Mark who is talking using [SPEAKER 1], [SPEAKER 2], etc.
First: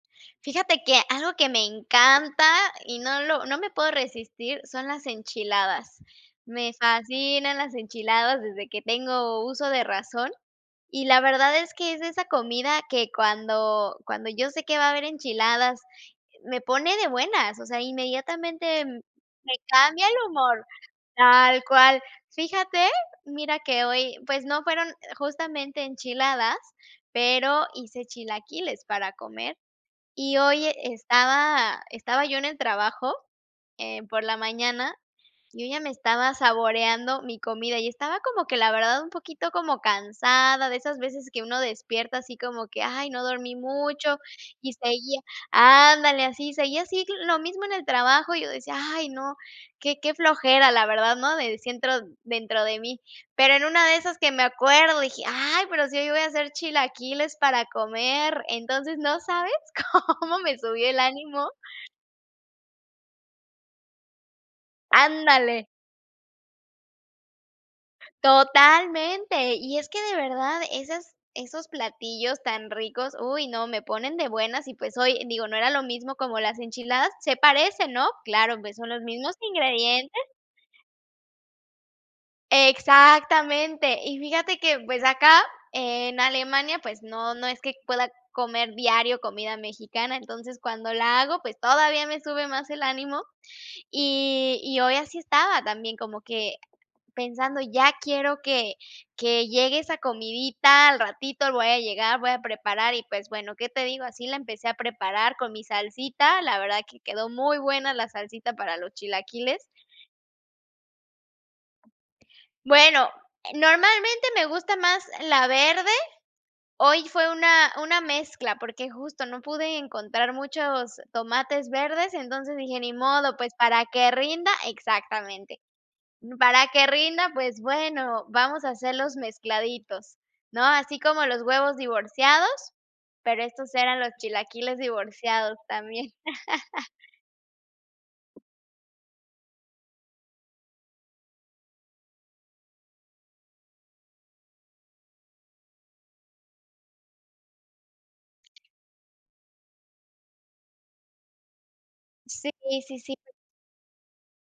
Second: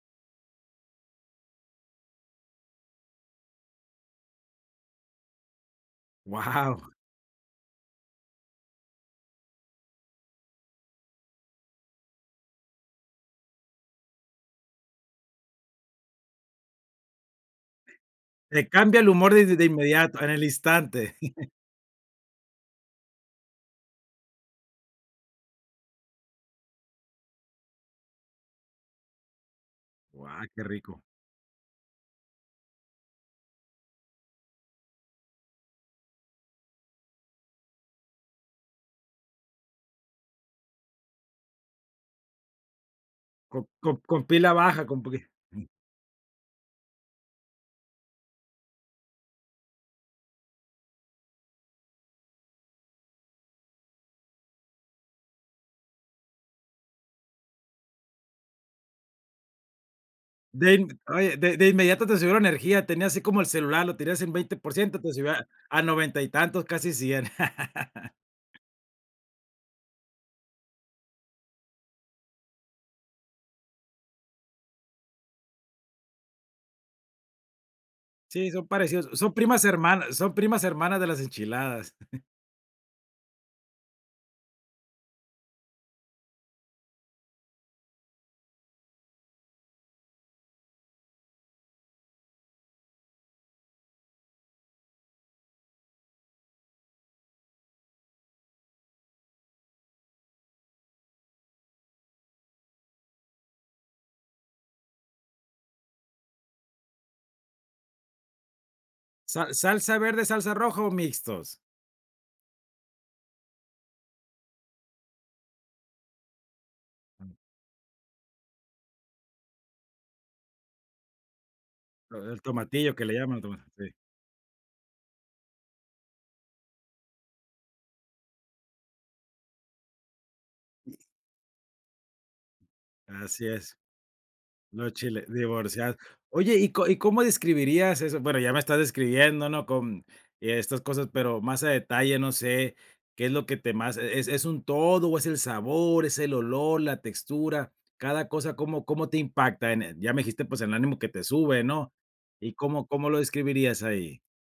[SPEAKER 1] Fíjate que algo que me encanta, y no lo no me puedo resistir son las enchiladas. Me
[SPEAKER 2] ¡Guau!
[SPEAKER 1] fascinan las enchiladas desde que tengo uso de razón. Y la verdad es que es esa comida que cuando cuando yo sé que va a haber enchiladas, me pone de buenas. O sea,
[SPEAKER 2] Te
[SPEAKER 1] inmediatamente
[SPEAKER 2] cambia el humor de
[SPEAKER 1] me
[SPEAKER 2] de
[SPEAKER 1] cambia el
[SPEAKER 2] inmediato, en el
[SPEAKER 1] humor,
[SPEAKER 2] instante.
[SPEAKER 1] tal cual. Fíjate, mira que hoy, pues, no fueron e justamente enchiladas, pero hice chilaquiles para comer, y
[SPEAKER 2] Guau, qué
[SPEAKER 1] hoy
[SPEAKER 2] rico.
[SPEAKER 1] estaba estaba yo en el trabajo, eh, por la mañana, yo ya me estaba saboreando mi comida, y estaba como que, la verdad, un poquito como cansada, de esas veces que uno despierta, así como que: "Ay, no dormí
[SPEAKER 2] Co co
[SPEAKER 1] mucho",
[SPEAKER 2] con pila
[SPEAKER 1] y
[SPEAKER 2] baja, con poqui
[SPEAKER 1] seguía
[SPEAKER 2] m
[SPEAKER 1] ¡Ándale!, así, seguía así lo mismo en el trabajo, y yo decía: "¡Ay, no, qué qué flojera!", la verdad, ¿no? Decía dentro dentro de mí. Pero en una de esas que me acuerdo, dije: "¡Ay, pero si hoy voy a hacer chilaquiles para comer!". Entonces, no sabes cómo me
[SPEAKER 2] De
[SPEAKER 1] subió
[SPEAKER 2] in
[SPEAKER 1] el
[SPEAKER 2] oye,
[SPEAKER 1] ánimo.
[SPEAKER 2] de de inmediato te subió la energía, tenía así como el celular, lo tenías en 20%, te subió a
[SPEAKER 1] ¡Ándale!
[SPEAKER 2] a 90 y tantos, casi 100.
[SPEAKER 1] Totalmente. Y es que de verdad esas esos platillos tan ricos, uy no, me ponen de buenas, y, pues, oye, digo, no era lo mismo como las enchiladas, se parecen, ¿no?,
[SPEAKER 2] Sí,
[SPEAKER 1] Claro,
[SPEAKER 2] son
[SPEAKER 1] pues, son los
[SPEAKER 2] parecidos, son
[SPEAKER 1] mismos
[SPEAKER 2] primas hermanas
[SPEAKER 1] ingredientes.
[SPEAKER 2] son primas hermanas de las enchiladas.
[SPEAKER 1] Exactamente. Y fíjate que, pues, acá en Alemania, pues, no no es que pueda comer diario comida mexicana, Entonces cuando la hago, pues, todavía me sube más el ánimo. Y y hoy así estaba también, como que, pensando: "Ya quiero que que llegue esa comidita, al ratito voy a llegar, voy a preparar", y, pues, bueno, ¿qué te digo? Así la empecé a preparar, con mi salsita, la verdad que quedó muy buena la salsita para los
[SPEAKER 2] ¿Sal
[SPEAKER 1] chilaquiles.
[SPEAKER 2] salsa verde, salsa roja, o, mixtos?
[SPEAKER 1] Bueno, e normalmente me gusta más la verde. Hoy fue una una mezcla, porque justo no pude encontrar muchos tomates verdes,
[SPEAKER 2] Los del
[SPEAKER 1] entonces dije: "Ni
[SPEAKER 2] tomatillo, que le
[SPEAKER 1] modo,
[SPEAKER 2] llaman al
[SPEAKER 1] pues,
[SPEAKER 2] tomate,
[SPEAKER 1] para
[SPEAKER 2] sí.
[SPEAKER 1] que rinda exactamente. Para que rinda, pues bueno, vamos a hacerlos mezcladitos", ¿no? Así como los huevos divorciados, pero
[SPEAKER 2] Así
[SPEAKER 1] estos
[SPEAKER 2] es.
[SPEAKER 1] eran los chilaquiles
[SPEAKER 2] Los chilaq
[SPEAKER 1] divorciados
[SPEAKER 2] divorciados.
[SPEAKER 1] también.
[SPEAKER 2] Oye, ¿y y cómo describirías eso? Bueno, ya me estás describiendo, ¿no? Con y estas cosas, pero más a detalle, no sé, ¿qué es lo que te más e es un todo o es el sabor, es el olor, la textura? Cada cosa, ¿cómo cómo te impacta en el? Ya me dijiste, pues, el ánimo que te sube, ¿no?
[SPEAKER 1] Sí,
[SPEAKER 2] ¿Y cómo
[SPEAKER 1] sí,
[SPEAKER 2] cómo lo
[SPEAKER 1] sí.
[SPEAKER 2] describirías ahí?